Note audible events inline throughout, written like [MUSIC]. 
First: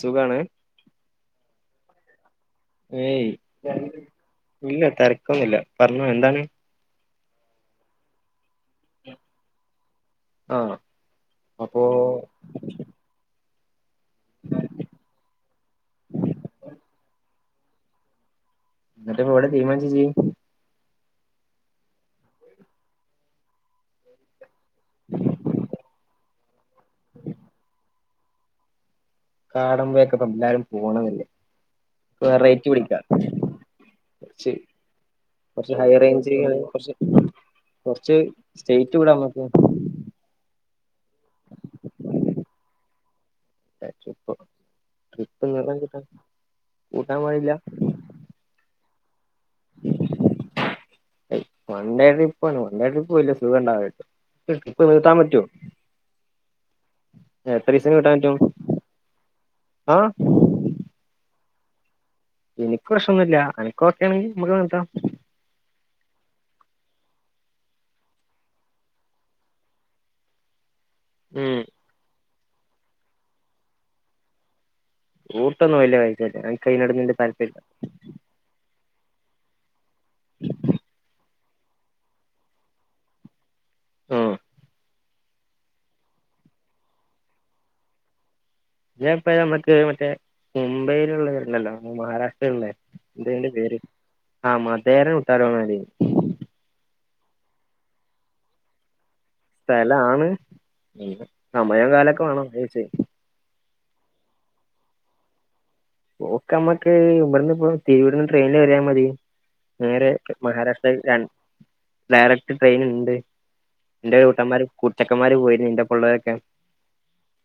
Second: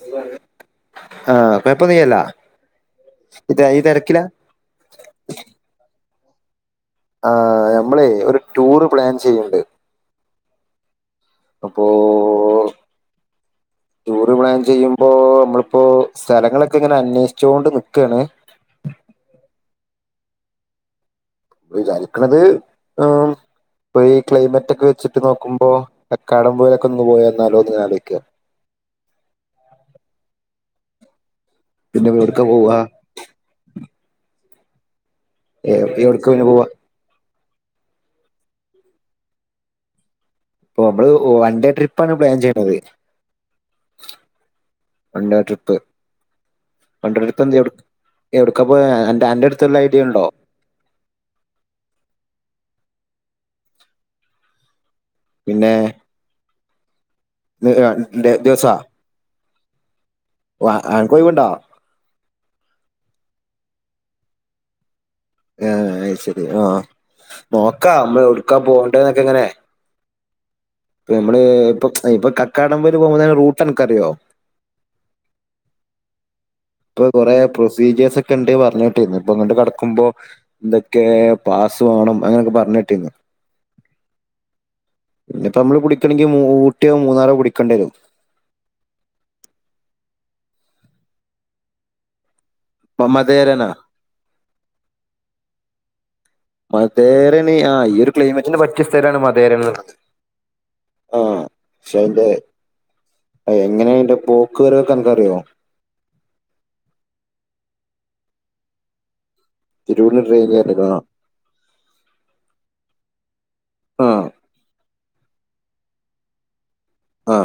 സുഖാണ് ആഹ് ഏയ് കൊപ്പന്ന്യല്ലല്ലൊ ഈ തെരക്കില ഇല്ല തെരക്കൊന്നുല്ല്യ പറഞ്ഞൊ എന്താണ് ആഹ് ഞമ്മള് ഒരു ടൂറ് പ്ലാൻ ചെയ്യ്ണ്ട് ആഹ് അപ്പൊ ടൂറ് പ്ലാൻ ചെയ്യുമ്പോ നമ്മളിപ്പോ സ്ഥലങ്ങളൊക്കെ ഇങ്ങനെ അന്വേഷിച്ചൊണ്ട് നിക്കാണ് ഞ്ഞട്ട് ഇപ്പ എവിടെ തീരുമാനിച്ച് ഇജ്ജ് വിചാരിക്കണത് ഇപ്പൊ ക്ലൈമറ്റ് ഒക്കെ വെച്ചിട്ട് നോക്കുമ്പോ കാക്കാടപോയേൽ ഒന്ന് പോയ എന്നാലോ ഒന്നലോയിക്ക കാടമ്പൊയോക്കെ എല്ലാവരും പോണതല്ലേ പിന്നെ എവിടക്ക പോവാ വേറൈറ്റിപിടിക്കാ കൊറച്ച് കൊറച്ച് ഹൈ എവിടക്ക റേഞ്ച് പിന്നെ പോവാ കൊറച്ച് കൊറച്ച് സ്റ്റേറ്റ് വിടാ നമ്മക്ക് ഇപ്പൊ നമ്മള് വൺ ഡേ ട്രിപ്പാണ് പ്ലാൻ ചെയ്യണത് ട്രിപ്പ് ട്രിപ്പ് വാൻണ്ടട്രിപ്പ് നീളം കിട്ടാൻ കൂട്ടാൻ വൻണ്ട്ട്രിപ്പ് പാടില്ല എവിടക എവിടക്കപ്പോ അന്റെ അടുത്ത് വല്ല ഐഡിയ ഇണ്ടോ വൺ ഡേ ട്രിപ്പ്ണ് വൺ ഡേ ട്രിപ്പ് വല്യ സുഖം ഉണ്ടാവട്ട് ട്രിപ്പ് നീട്ടാൻ പറ്റോ പിന്നെ എത്ര ദീസം നീട്ടാൻ പറ്റും ആഹ് അൻക്കൊയിവുണ്ടൊ ഇന്ക്ക് പ്രശ്നൊന്നുല്ല അനക്ക് ഓക്കാണെങ്കിൽ നമുക്ക് നടത്തം ആഹ് അഹ് ശരി ആഹ് നോക്കാം നമ്മള് ഒടുക്കാ പോവണ്ടേ ന്നൊക്കെ ങ്ങനെ ഇപ്പ നമ്മള് ഉം ഇപ്പ ഇപ്പൊ കക്കാടം പൊയേൽ പോക്പോ റൂട്ട് അനക്കറിയോ റൂട്ടൊന്നുംല്ല ഐഡിയ ഇല്ല ആർക്ക് അയ്നൊടൊന്നും താല്പര്ല്ല ണ്ട് പറഞ്ഞേട്ട് ന്നു ഇപ്പൊ അങ്ങ് കടക്കുമ്പോ എന്തൊക്കെ പാസ് വേണം അങ്ങനൊക്കെ പറഞ്ഞിട്ടിന്ന് ഉം പിന്നെപ്പ നമ്മള് കുടിക്കണെങ്കിൽ ഉട്ടോ മൂന്നാറോ കുടിക്കേണ്ടരും ഇഞപ്പ നമുക്ക് മറ്റേ മുംബൈയിലള്ളവരല്ലല്ലോ മഹാരാഷ്ട്രയിലുള്ള ഇതണ്ട് മതേരനാ പേര് ആ മതര വിട്ടാര പോര് മതേരനീ ആ ഈ ഒരു ക്ലൈമറ്റിന്റെ പറ്റ പറ്റിയ സ്ഥരാണ് മതേരന്ന്ത് സ്ഥലാണ് ആ സമയം പക്ഷെ കാലൊക്കെ അതിൻറെ വേണം ചോദിച്ചേ എങ്ങനെ അയിൻന്റെ പോക്ക് വരവൊക്കെ എനക്ക്ക്കറിയോ പോക്ക് ഞമ്മക്ക് ഇവിന്ന് ഇപ തിരുവിടുന്ന് ട്രെയിനൽ കൊറിയ മതി നേരെ തിരൂരിന്ന് ട്രെയിൻ കേറീക്ക്ണോ മഹാരാഷ്ട്രയിൽ ര ഡയറക്ട് ട്രെയിൻ ഉണ്ട് എന്റെ ആഹ് കൂട്ടന്മാർ കൂട്ടചക്കന്മാര് പോയിരുന്നുന്റെ പള്ളേരൊക്കെ ആ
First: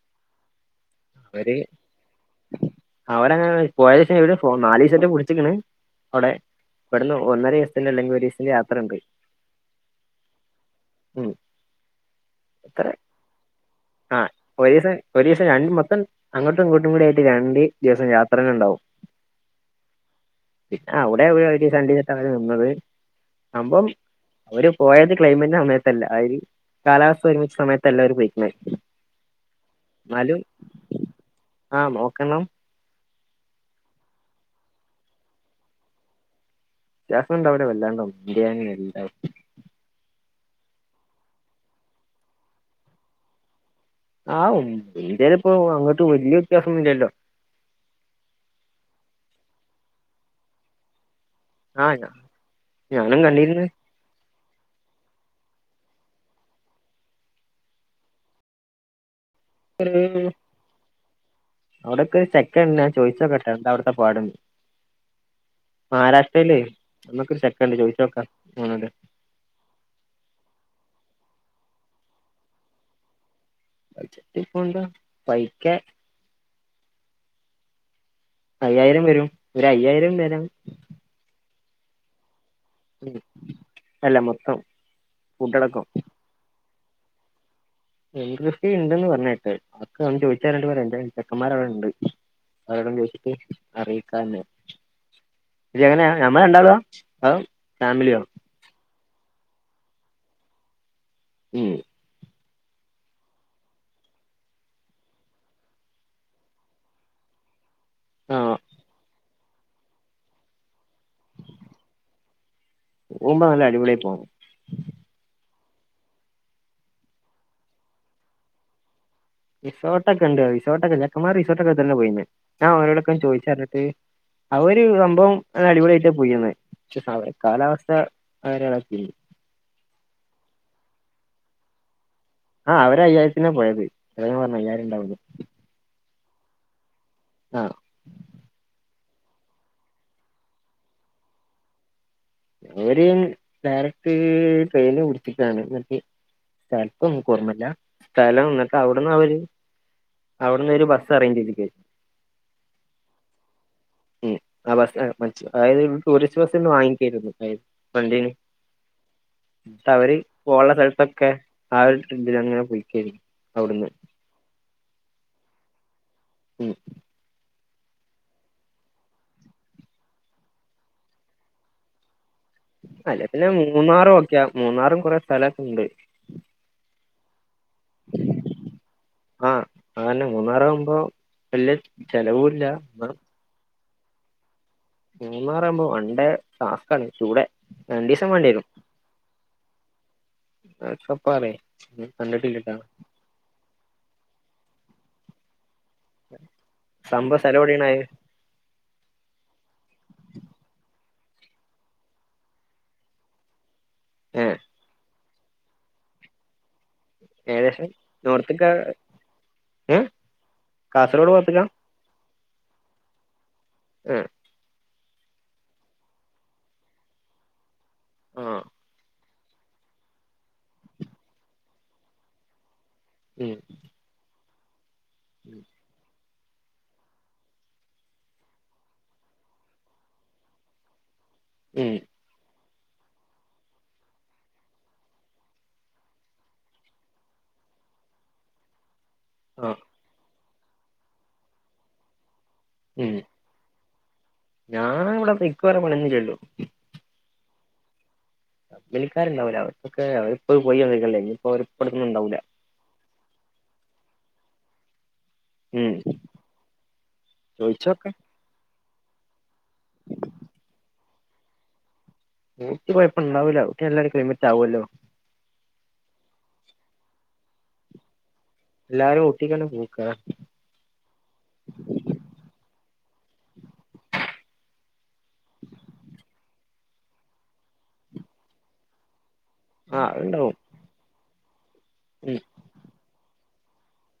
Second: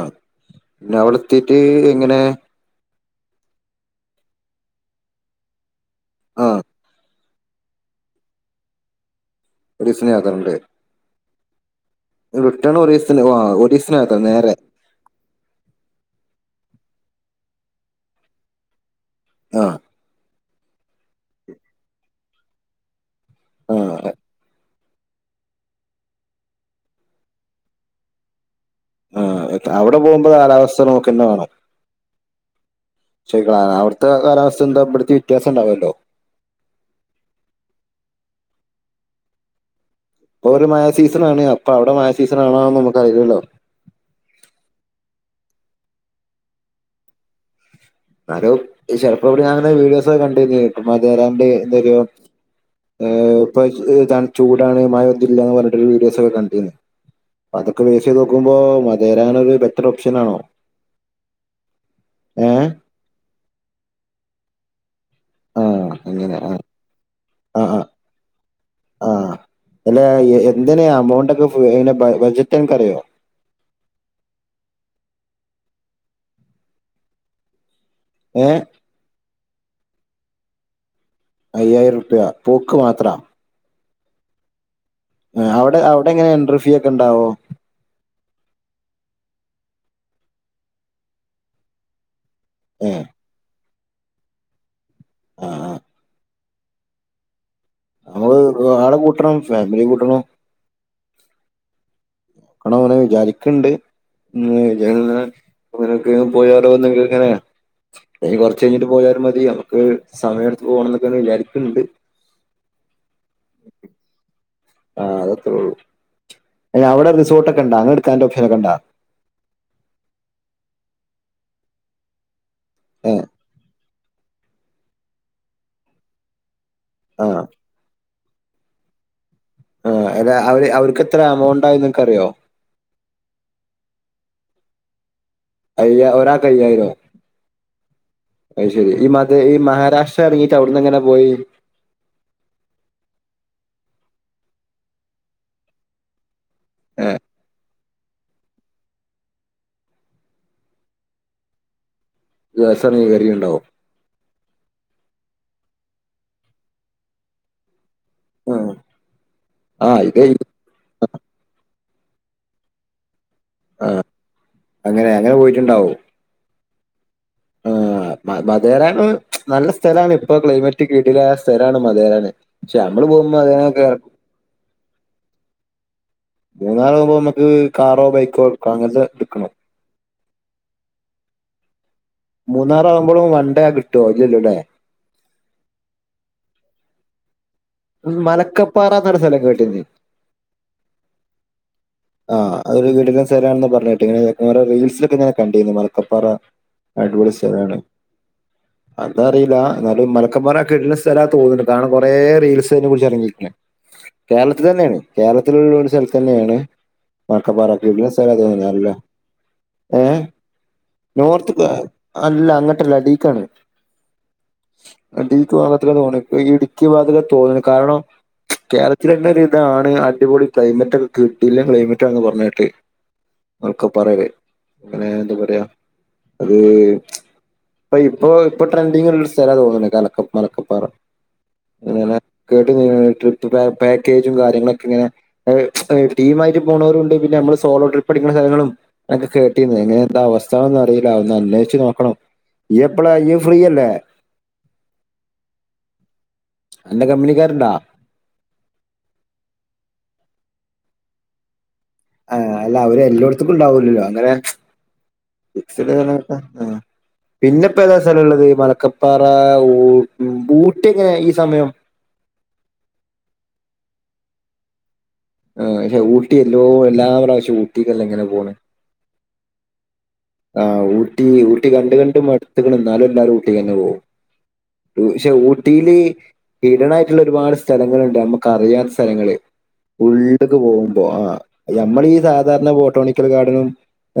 പിന്നെ അവിടെ എത്തിട്ട് എങ്ങനെ അവന്ങ്ങനെ പോയ ശം നാല് ദിവസറ്റ പിടിച്ചിക്കണ് അവിടെ ആഹ് ഇവിന്ന ഒന്നര ദിവസത്തിന്റെ അല്ലങ്കിൽ ഒരു ദിവത്തിന്റെ യാത്ര ഉണ്ട് ഒരു ദിവസംയാത്ര ട് ഉം റിട്ടൺ എത്ര ഒറീസന് ഒറീസ്ന്ത്ന് നേരെ ഒരു ദിവസം രണ്ട് മൊത്തം അങ്ങോട്ടും ഇങ്ങോട്ടും കൂടി ആയിട്ട് രണ്ട് ദിവസം യാത്രകൾ ഉണ്ടാവും ആഹ് പിന്നെ അവിടെ അവിടെ അവര് സണ്ടി തട്ടാണ് നിന്നത് ആ ആുമ്പം അവര് പോയത് ക്ലൈമറ്റിന്റെ സമയത്തല്ല അവര് കാലാവസ്ഥ ഒരുമിച്ച സമയത്തല്ല അവര് പോയിക്ക്ണത് ആ അവിടെ പോകുമ്പോ കാലാവസ്ഥ നോക്കട തണ് ആഹ് നോക്കണം ശ അവിടുത്തെ കാലാവസ്ഥ എന്താ ഇവിടുത്തെ വ്യയാസംണ്ടാവല്ലോ വിതൃസം ഉണ്ടവുല വല്ലാണ്ടോനും ഇതനൊ എലം അപ്പ ഒരു മഴ സീസൺ ആണ് അപ്പൊ അവിടെ മഴ സീസൺ ആണോന്ന് നുക്ക അറിയല്ലല്ലോ ആഹ് ഇന്ത്യാല് ഇപ്പോ അങ്ങട്ട് വലിയ വ്യത്യാസം ഒന്നുമില്ലല്ലോ എന്നാലും ചിലപ്പോപ്പ ഇവിടെ ഞാങ്ങ വീഡിയോസ ഒകൊ കണ്ട് കയിഞ്ഞലും രാണ്ട് എന്തോ ആഹ് ഞാനും കണ്ടിരുന്നു തണ ചൂടാണ് മായഒനും ഇല്ല എന്ന് പറഞ്ഞട്ടൊരു വീഡിയോസ് ഒക്ക കണ്ടിന്ന്. അ അതൊക്കെ വേസ്ത് നോക്കുമ്പോ മതരാനൊരു ബെറ്റർ ഓപ്ഷൻ ആണോ അവിടക്കെ ഒരു ചെക്കൻ ഏഹ് ഞാൻ ചോയ്സൊക്കെ കേട്ടണ്ടോ എന്താ അവിട്ത്തെ പാട് ആ അങ്ങനെ ആ മഹാരാഷ്ട്രയിലേ നമ്മക്കൊരു ആ ചൊക്കൻണ്ട് ആ ചോദിച്ച നോക്കാം അവനോണ്ട് ആഹ് അല്ല എന്തിനാ അമൗണ്ട് ഒക്കെ അ ബഡജറ്റ് അനക്ക് അറിയോ പജററ് ഇപ്പത പൈക്ക ഏഹ് അയ്യായിരം വരും ഒരു അയ്യായിരം വരാൻ അയ്യായിരം റുപൃ പോക്ക് മാത്ര ഉം. അല്ല മൊത്തം അവിടെ ഫുഡടക്കം അവിടെ എങ്ങനെ എൻറ്രർ ഫീ ഒക്കെ ഉണ്ടാവോ എ ഇററർഫീ ഉണ്ട്ന്ന് പറഞ്ഞട്ട് അക്ക ഞവൻ ചോദിച്ചാണ്ട് പ അ ചെക്കന്മാർ അവിടെണ്ട് അവരോട് ഏഹ് എനോശിച്ചിട്ട് അറിയിക്കാന്ന് ആഹ് ആഹ് ഇങ്ങനെയ ഞമ്മള് രണ്ടളും വ നമ്മള് ആളെ കൂട്ടണം ഫാമിലി കൂട്ടണം ഉം കണം അവനെ വിചാരിക്കണ്ട് ഉ അങ്ങനൊക്കെ പോയാറോ അങ്ങനെയാണ് ആ ഇഞ് കൊറച്ചഴിഞ്ഞിട്ട് പോയാലും മതി നമുക്ക് സമയമടുത്ത് പോകണം എന്നൊക്കെ വിചാരിക്ണ്ട് പോവുമ്പോ അങ്ങനെ അടിപൊളായിട്ട് പോണം ആഹ് അത്രേള്ളൂ. അവിടെ റിസോർട്ട് ഒക്കണ്ട അത്ഇടുകാനുള്ള ഓപ്ഷനക്കെണ്ടാ റിസോർട്ടൊക്കെ ഉണ്ട്. റിസോർട്ടൊക്കെ ചക്കന്മാർ റിസോർട്ടൊക്ക തന്നെ പോയി ഞാൻഓരോടൊക്കെ ഏഹ് ചോയിച്ചറിഞ്ഞട്ട്.. അവര് സംഭവം അടിപൊളിയായിട്ടാ പോയി്യന്ന് ക്ഷ ആഹ് കാലാവസ്ഥ അവരാളൊക്കെ ആ അല്ല അവര് അവർക്ക് എത്ര എമൗണ്ടയി നിക്കറിയോ ആഹ് അവര് അയ്യായിരത്തിനാ പോയത്, [UNINTELLIGIBLE] ഞാൻ പറഞ്ഞു അയ്യായിരം ഇണ്ടാവുന്നു. അയ്യ ഒരാൾക്കയ്യായിരോ ആ അത് ശരി. ഈ മത ഈ മഹാരാഷ്ട്ര ഇറങ്ങിട്ട് അവിടുന്നങ്ങനെ പോയി. അവര് ഡയറക്ട് ട്രെയിന് വിളിച്ചിട്ടാണ് മറ്റേ [UNINTELLIGIBLE] ഓർമല്ല സ്ഥലം [UNINTELLIGIBLE] അവിടുന്ന് അവര് അവിട്ന്ന് ഒരു ബസ്സ് അറേഞ്ച് ചെയ്തിക്കെ. ബസ് എറങ്ങി കേറീട്ടുണ്ടാവും. ഉം ആ ബസ് [UNINTELLIGIBLE] അതായത് ടൂറിസ്റ്റ് ബസ് ഇന്ന് വാങ്ങിക്കരുത് [UNINTELLIGIBLE] വണ്ടീന് ആഹ് അവര് ഇത് പോള്ള സ്ഥലത്തൊ ഒക്കെ ആ ഒരു ഇതിലങ്ങനെ പോയ്ക്കേനി ആഹ് അങ്ങനെ അങ്ങനെ പോയിട്ടിണ്ടാവും. ഉം [UNINTELLIGIBLE] മ മതേരാന നല്ല സ്ഥലാണ്, ഇപ്പ ക്ലൈമറ്റ് [UNINTELLIGIBLE] സ്ഥലാണ് [UNINTELLIGIBLE] അല്ലെ പോകുമ്പോ പിന്നെ അതിനൊക്കെ മൂന്നാറും ഒക്കെയാ മൂന്നാറും കൊറേ സ്ഥലൊക്ക്ണ്ട്. മൂന്നാറാകുമ്പോ നമ്മക്ക് കാറോ ബൈക്കോ അങ്ങനത്തെ ആ എടുക്കണം. അതന്നെ മൂന്നാറാവുമ്പോ എല്ലാ മൂന്നാറാകുമ്പഴും വൺഡേ കിട്ടുവോ ഇല്ലല്ലോ ല്ലേ. മൂന്നാറാകുമ്പോ വൺഡേ ടാസ്കാണ് ചൂടെ മലക്കപ്പാറന്ന സ്ഥലം കേട്ടീന് ആ [UNINTELLIGIBLE] ആഹ് അതൊരു [UNINTELLIGIBLE] പറഞ്ഞട്ട് ഇങ്ങനെ [UNINTELLIGIBLE] റീൽസൊക്കെ ഞാ കണ്ടിനി മല ക്കപ്പാറ അടിപൊളി സംഭവ സ്ഥലം സ്ഥലാണ്. എവിടെയാണ് അത് അതറിയില്ല, എന്നാലും മലക്കപ്പാറ കേട്ടുന്ന സ്ഥല തോന്നുണ്ട്, കാരണം കുറേ റീൽസെ കുറിച്ച് ഇറങ്ങിരിക്കെ ഏ കേരളത്തിൽ തന്നെണ് കേരളത്തിലുള്ള ഒരു സലത്ത്ന്നെണ്. മലക്കപ്പാറ ഏകദേശം കിടിലൻ സ്ഥല അത് നോർത്ത്ക്കാ [UNINTELLIGIBLE] ഏ ഏഹ് കാസർഗോഡ് ഭാഗത്ത്ക്കാ നോർത്ത് [UNINTELLIGIBLE] അല്ല അങ്ങട്ടല്ല ഡീക്കാണ് ആഹ് അടീക് [UNINTELLIGIBLE] ഇടുക്കി ഭാഗത്തൊക്കെ തോന്നണ് കാരണം ആ കേരളത്തി തന്നെ ഒരിതാണ്, അടിപൊളി ക്ലൈമറ്റ് ഒക്കെ കിട്ടിയില്ലെ. ക്ലൈമറ്റാന്ന് പറഞ്ഞിട്ട് ഉം [UNINTELLIGIBLE] അത് അപ്പ ഇപ്പോ ഇപ്പോ ട്രെൻഡിങ്ങുള്ള സ്ഥല തോന്നുണ് കലക്ക മലക്കപ്പാറ, ഉം അങ്ങനെ [UNINTELLIGIBLE] ട്രിപ്പ് പാ പാക്കേജും കാര്യങ്ങളൊക്കെ ഇങ്ങനെ ഏ ടീമായിട്ട് പോണോരുണ്ട് പിന്നെ നമ്മള് സോളോ ട്രിപ്പ്‌ അടിക്കണ സ്ഥലങ്ങളും ആ [UNINTELLIGIBLE] എന്താ അവസ് സ്ഥന്ന് അറിയില്ല ഒന്ന് അന്വേഷിച്ചു നോക്കണം എപ്പളാ ഇയ് ഫ്രീയല്ലേ. ഞാനാ ഇവടെ [UNINTELLIGIBLE] പണഞ്ഞില്ലല്ലോ. അന്റെ കമ്പനിക്കാരുണ്ടാ? കമ്പനക്കാരുണ്ടാവുല്ല, അവർക്കൊക്കെ അവര് ഇപ്പോ പോയി [UNINTELLIGIBLE] ഇനിപ്പോ അവര് ഇപ്പടുത്തൊന്നും ഉണ്ടാവുല്ല. ആഹ് അല്ല അവര് എല്ലായിടത്തക്കും ഉണ്ടാവൂലല്ലോ അങ്ങനെ മിക്സഡ് ഉം ക [UNINTELLIGIBLE] ത ആ പിന്നെപ്പേതാ ചോയിച്ചോക്കാം സ്ഥലള്ളത് മലക്കപ് പറ ഊ ബൂട്ടിങ്ങനെ ഈ സമയം. ഊട്ടി കൊയപ്പം ഇണ്ടാവൂലാ ഊട്ടി നല്ലൊരു ക്ലൈമറ്റാവുവല്ലോ ആ പക്ഷേ ഊട്ടി എല്ലോ എല്ലാ പ്രാവശ്യം ഊട്ടിക്കല്ലെ ഇങ്ങനെ പോണെ. എല്ലാരും ഊട്ടിക്കാണ് പോക്ക് അതാ. ആഹ് ഊട്ടി ഊട്ടി കണ്ട് കണ്ട് മട്ത്ത്ക്ക്ണ്, എന്നാലും എല്ലാരും ഊട്ടി തന്നെ പോവും. പക്ഷേ ഊട്ടില് [UNINTELLIGIBLE] ആയിട്ടുള്ള ഒരുപാട് സ്ഥലങ്ങളുണ്ട്, നമ്മുക്ക് അറിയാത്ത സ്ഥലങ്ങള്. ആ അത്ണ്ടാവും ഉള്ളില്ട്ട്ക്ക് പോകുമ്പോ ആഹ് ഞമ്മള് ഈ ഉം സാധാരണ ബോട്ടാണിക്കൽ ഗാർഡനും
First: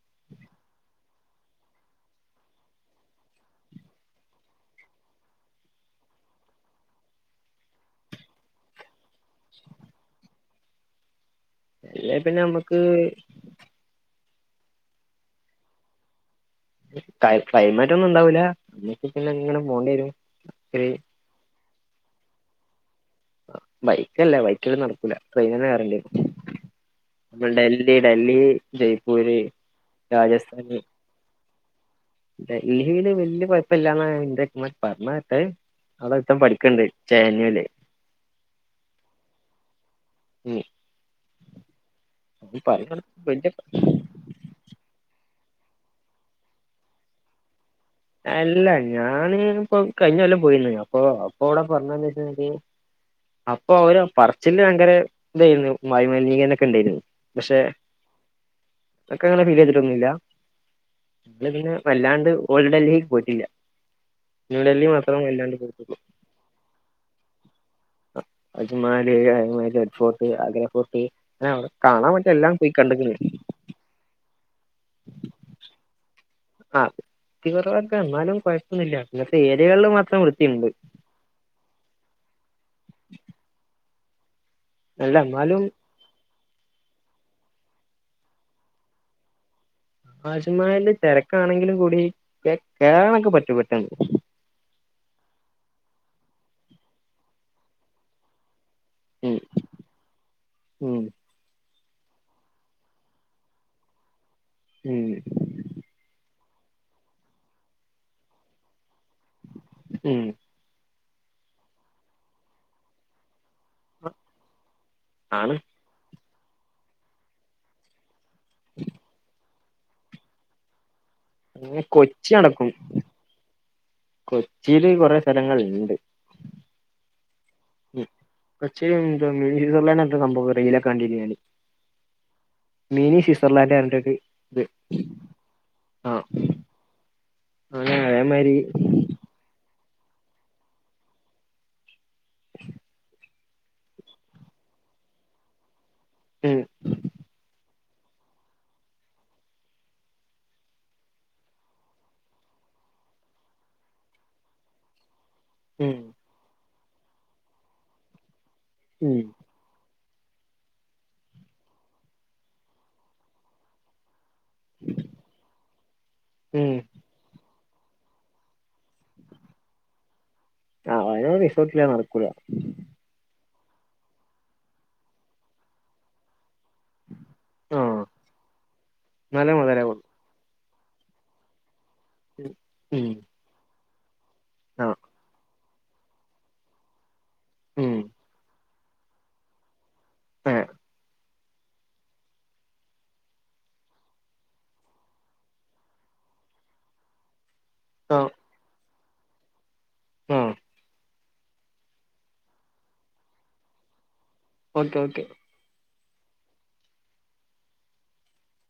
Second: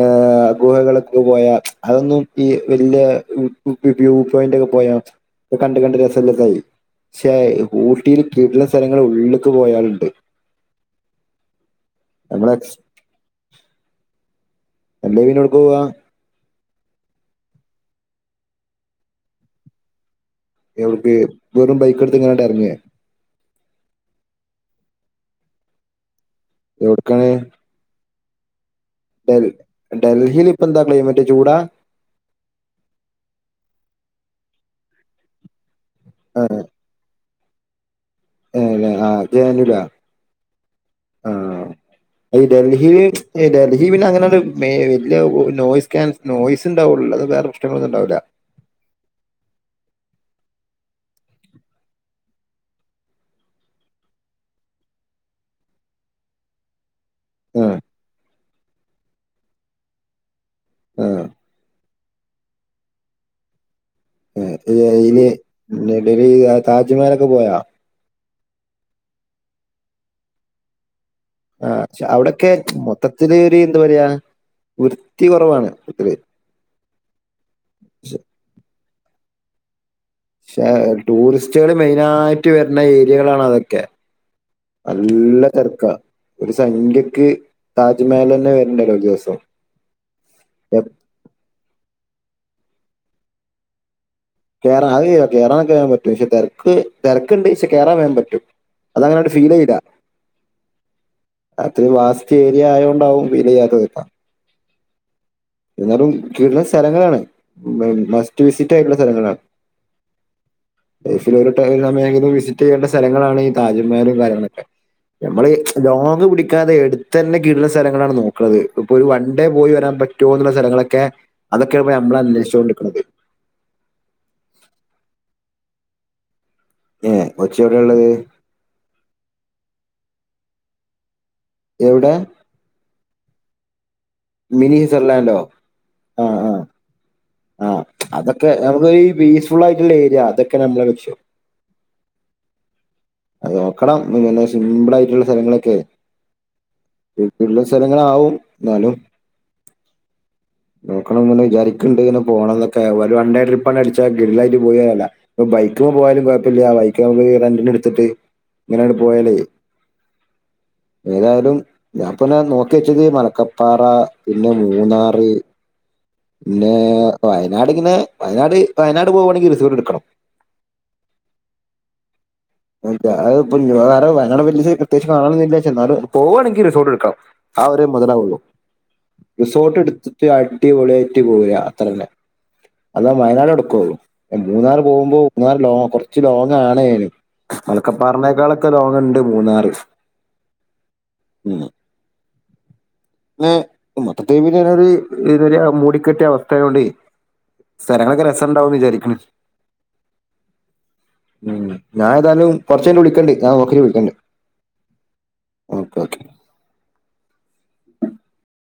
ആഹ് ഗുഹകള് [UNINTELLIGIBLE] പോയാ അതൊന്നും ഈ വലിയ വ്യൂ വ് വ്യൂ പോയിന്റ് ഒക്കെ പോയാ ഇപ്പ കണ്ട് കണ്ട് രസല്ലത്തായി. ക്ഷേ ഊട്ടിയില് [UNINTELLIGIBLE] സ്ഥലങ്ങൾ ഉള്ളേക്ക് പോയാലുണ്ട്. അല്ലെ പിന്നെ നമ്മളെ നമ്മുക്ക് അല്ലേ എല്ലേ പിന്നെ എട്ക്കോ വാ? കയ് പെയ്മെൻറ് ഒന്നും ഉണ്ടാവൂല പിന്നെ ഇങ്ങനെ പോണ്ടി രും. എവ്ട്ക്ക് വെറും ബൈക്ക്ട്ത്ത് ക്കാണ്ട് എർങ്ങേ? ബൈക്കല്ല ബൈക്ക് ൽ നടക്കൂല ട്രെയിന് ന്നെ കേറണ്ടി എവിടക്കാണ് രും [UNINTELLIGIBLE] ഈ ഡല്ലി ടെ ഡ ഡൽഹിൽ ഇപ്പ എന്താ ക്ലൈമറ്റ് ചൂടാ? ഡൽഹില് വല്യ കൊഴപ്പല്ലാന്ന ഇൻ്റെമാ പർഞ്ഞ ട്ടേ. അഒടെ ഒര്ത്തൻ പഠിക്ക്ണ്ട് ജാനുവല്. ഏഹ് [UNINTELLIGIBLE] ഉം ആഹ് ഈ അവൻ ഡൽഹിൽ പറയണ ഇ വല്യ ഡൽഹി പിന്നെ അങ്ങനാണ്ട് വേ ല്ല നോയ്സ്കാൻ നോയിസ് ണ്ടാവുള്ളൂ അല്ലാതെ വേറെ പ്രശ്നങ്ങളൊന്നും ണ്ടാവുല. എല്ല ഞാന് പ്പം കഴിഞ്ഞ കൊല്ലം പോയിന്ന് അപ്പൊ അപ്പൊ വടെ പറഞ്ഞന്ന് [UNINTELLIGIBLE] അപ്പൊ അവര പറച്ചില്ല് ഭയങ്കര തായിരുന്നു വായ മലിനീകരണക്കെ ണ്ടായിരുന്നു. പക്ഷെ ആഹ് ഒക്കെ അങ്ങനെ ഫീല് ചെയ്തിട്ടൊന്നുംല്ല. ആഹ് ല്ലെ പിന്നെ വല്ലാണ്ട് ഓൾ ഡൽഹിക്ക് പോയിട്ടില്ല. [UNINTELLIGIBLE] ന്യൂഡൽഹി മാത്രം വല്ലാണ്ട് പോയിട്ടുള്ളൂ ഡൽഹി താജ്മഹലൊക്കെ പോയാ? അജമാല് [UNINTELLIGIBLE] ഫോർട്ട്, ആഗ്ര ഫോർട്ട് അവിടെ ആഹ് ക്ഷെ കാണാൻ പറ്റിയ അവടൊക്കെ എല്ലാം പോയി കണ്ട്ക്ക്ണ് മൊത്തത്തില് ര് എന്താ പറ്യ വൃത്തി കൊറവാണ്. [UNINTELLIGIBLE] ആഹ് [UNINTELLIGIBLE] എന്നാലും കൊഴപ്പൊന്നില്ല ഇന്നത്തെ ഏരിയകൾ മാ ക്ഷെ ടൂറിസ്റ്റുകള് മെയിനായിട്ട് വെര്ണേ ഏരിയകളാണ അതൊക്കെ. അല്ല നല്ല എന്നാലും തെരക്ക ഒരു സംഖ്യക്ക് താജ്മഹലന്നെ വര്ണ്ടല്ലോ ദിവസം. എ- ആശമാല് തെരക്കാണെങ്കിലും കൂടി കേ കേറാനൊക്കെ പറ്റും പെട്ടെന്ന്. കേറാ അത് കേറാക്കെ വേം പറ്റും ക്ഷെ തെരക്ക് തെരക്ക്ണ്ട് ക്ഷെ കേറാൻ വേം പറ്റും. അതങ്ങനാട്ട് ഉം ഫീൽ യ്താ? ഉം അത് വാസ്റ്റ് ഏരിയ ആയോണ്ടാവും വിലയ ത്തത്. ഉം എന്നാലും കിട്ലം സ്ഥലങ്ങളാണ് മ മസ്റ്റ് വിസിറ്റ് ആയിട്ടുള്ള സ്ഥലങ്ങളാണ്. ഏഹ് ലൈഫിൽ ഒരു ടൈം സമയങ്കിലും വിസിറ്റ് ചെയ്യേണ്ട സ്ഥലങ്ങളാണ് ഈ താജ്മഹലും കാര്യങ്ങളൊക്കെ നമ്മള് ആണ് ലോങ് കുടിക്കാതെ എട്ത്തന്നെ കിട്ലം സ്ഥലങ്ങളാണ് നോക്ക്ണത് ഇപ്പൊ ഒരു വൺ ഡേ പോയി വരാൻ പ റ്റോന്നുള്ള സ്ഥലങ്ങളക്കെ അതൊക്കെയാ അങ്ങനെ പ്പോ നമ്മൾ കൊച്ചി നടക്കും അന്വേഷിച്ചോണ്ട് ക്ക്ണത്. കൊച്ചിയില് കൊറെ സ്ഥലങ്ങള്ണ്ട്. ഏഹ് ഒച്ച എഒടെ ള്ളേ? പച്ചേ [UNINTELLIGIBLE] സംഭവം റീലക്കെ കണ്ടിനി ഞാന്. എഒടെ? മീനി സ്വിറ്റ്സർലാൻഡ് [UNINTELLIGIBLE] മിനി സർലാൻഡോ? ആ ആഹ് ആഹ് ആഹ് അങ്ങനെ അതൊക്കെ അതേമാതിരി നമുക്ക് ഈ പീസ്ഫുൾ ആയിട്ടുള്ള ഏരിയ അതൊക്കെ നമ്മളെ വിക്ഷം. അത് നോക്കണം ഇങ്ങനെ സിംപിൾ ആയിട്ടുള്ള സ്ഥലങ്ങളൊക്കെ ഉം വീട്ടുള്ള സ്ഥലങ്ങളാവും ന്നാലും നോക്കണന്ന് വിചാരിക്ക്ണ്ട് ങ്ങനെ പോണന്നൊക്കെ ഒരു വണ്ടേ ട്രിപ്പ് ആണ്ട് അടിച്ചാ ഗ്രില്ലായിട്ട് പോയി വരാല്ല. ഇപ്പൊ ബൈക്ക് ഉം പോയാലും കൊഴപ്പല്ല്യ. ബൈക്ക് നമുക്ക് റെന്റിന് ട്ത്തിട്ട് ഇങ്ങനാണ്ട് ഉം പോയാലേ. ഏതായാലും ഞാ പന്നെ നോക്കിച്ചത് മലക്കപ്പാറ. പിന്നെ മൂന്നാറ് പിന്നെ ഉം വയനാട്ങ്ങനെ വയനാട് വയനാട് പോകുവാണെങ്കി റിസോർട്ട് ട്ക്കണം. ആഹ് വയന റിസോർട്ടില നടക്കുല. അല്ല അത് പ്പ വേറെ വയനാട് വല്ത് പ്രത്യകിച്ച് കാണനില്ല എന്നാലും പോവാണെങ്കിൽ റിസോർട്ട് ട്ക്കണം. ആഹ് ആ രു മൊതലാവുള്ളൂ മല റിസോർട്ട് മുതലാവുള്ളൂ എട്ത്തിട്ട് അടിപൊളിയായിറ്റ് പോരാ അത്ര ന്നെ. അതാ ഉം വയനാട് എടുക്കുള്ളു മൂന്നാർ ആ പോകുമ്പോ മൂന്നാറ് ലോ കൊർ ച്ച് ലോങ്ങ ആണേ ഉം മലക്കപ്പാറനേക്കാളൊക്കെ ലോങ്ങ ഉണ്ട് മൂന്നാറ് [UNINTELLIGIBLE] [UNINTELLIGIBLE] മൊത്തത്തി അവിടൊരു മൂടിക്കെട്ട അവസ്ഥയയോ ണ്ട് ആ സ്ഥലങ്ങളൊക്കെ രസണ്ടാവന്ന് വിചാരിക്കണ ആഹ് ഉ ഞാൻ ഏതായാലും കൊറച്ച് കഴിഞ്ഞ് വിളിക്കണ്ട് ഞാൻ നോക്കിട്ട വിളിക്കണ്ട് ഓക്കെ ഓക്കെ ഓക്കെ ക്കേ [INAUDIBLE]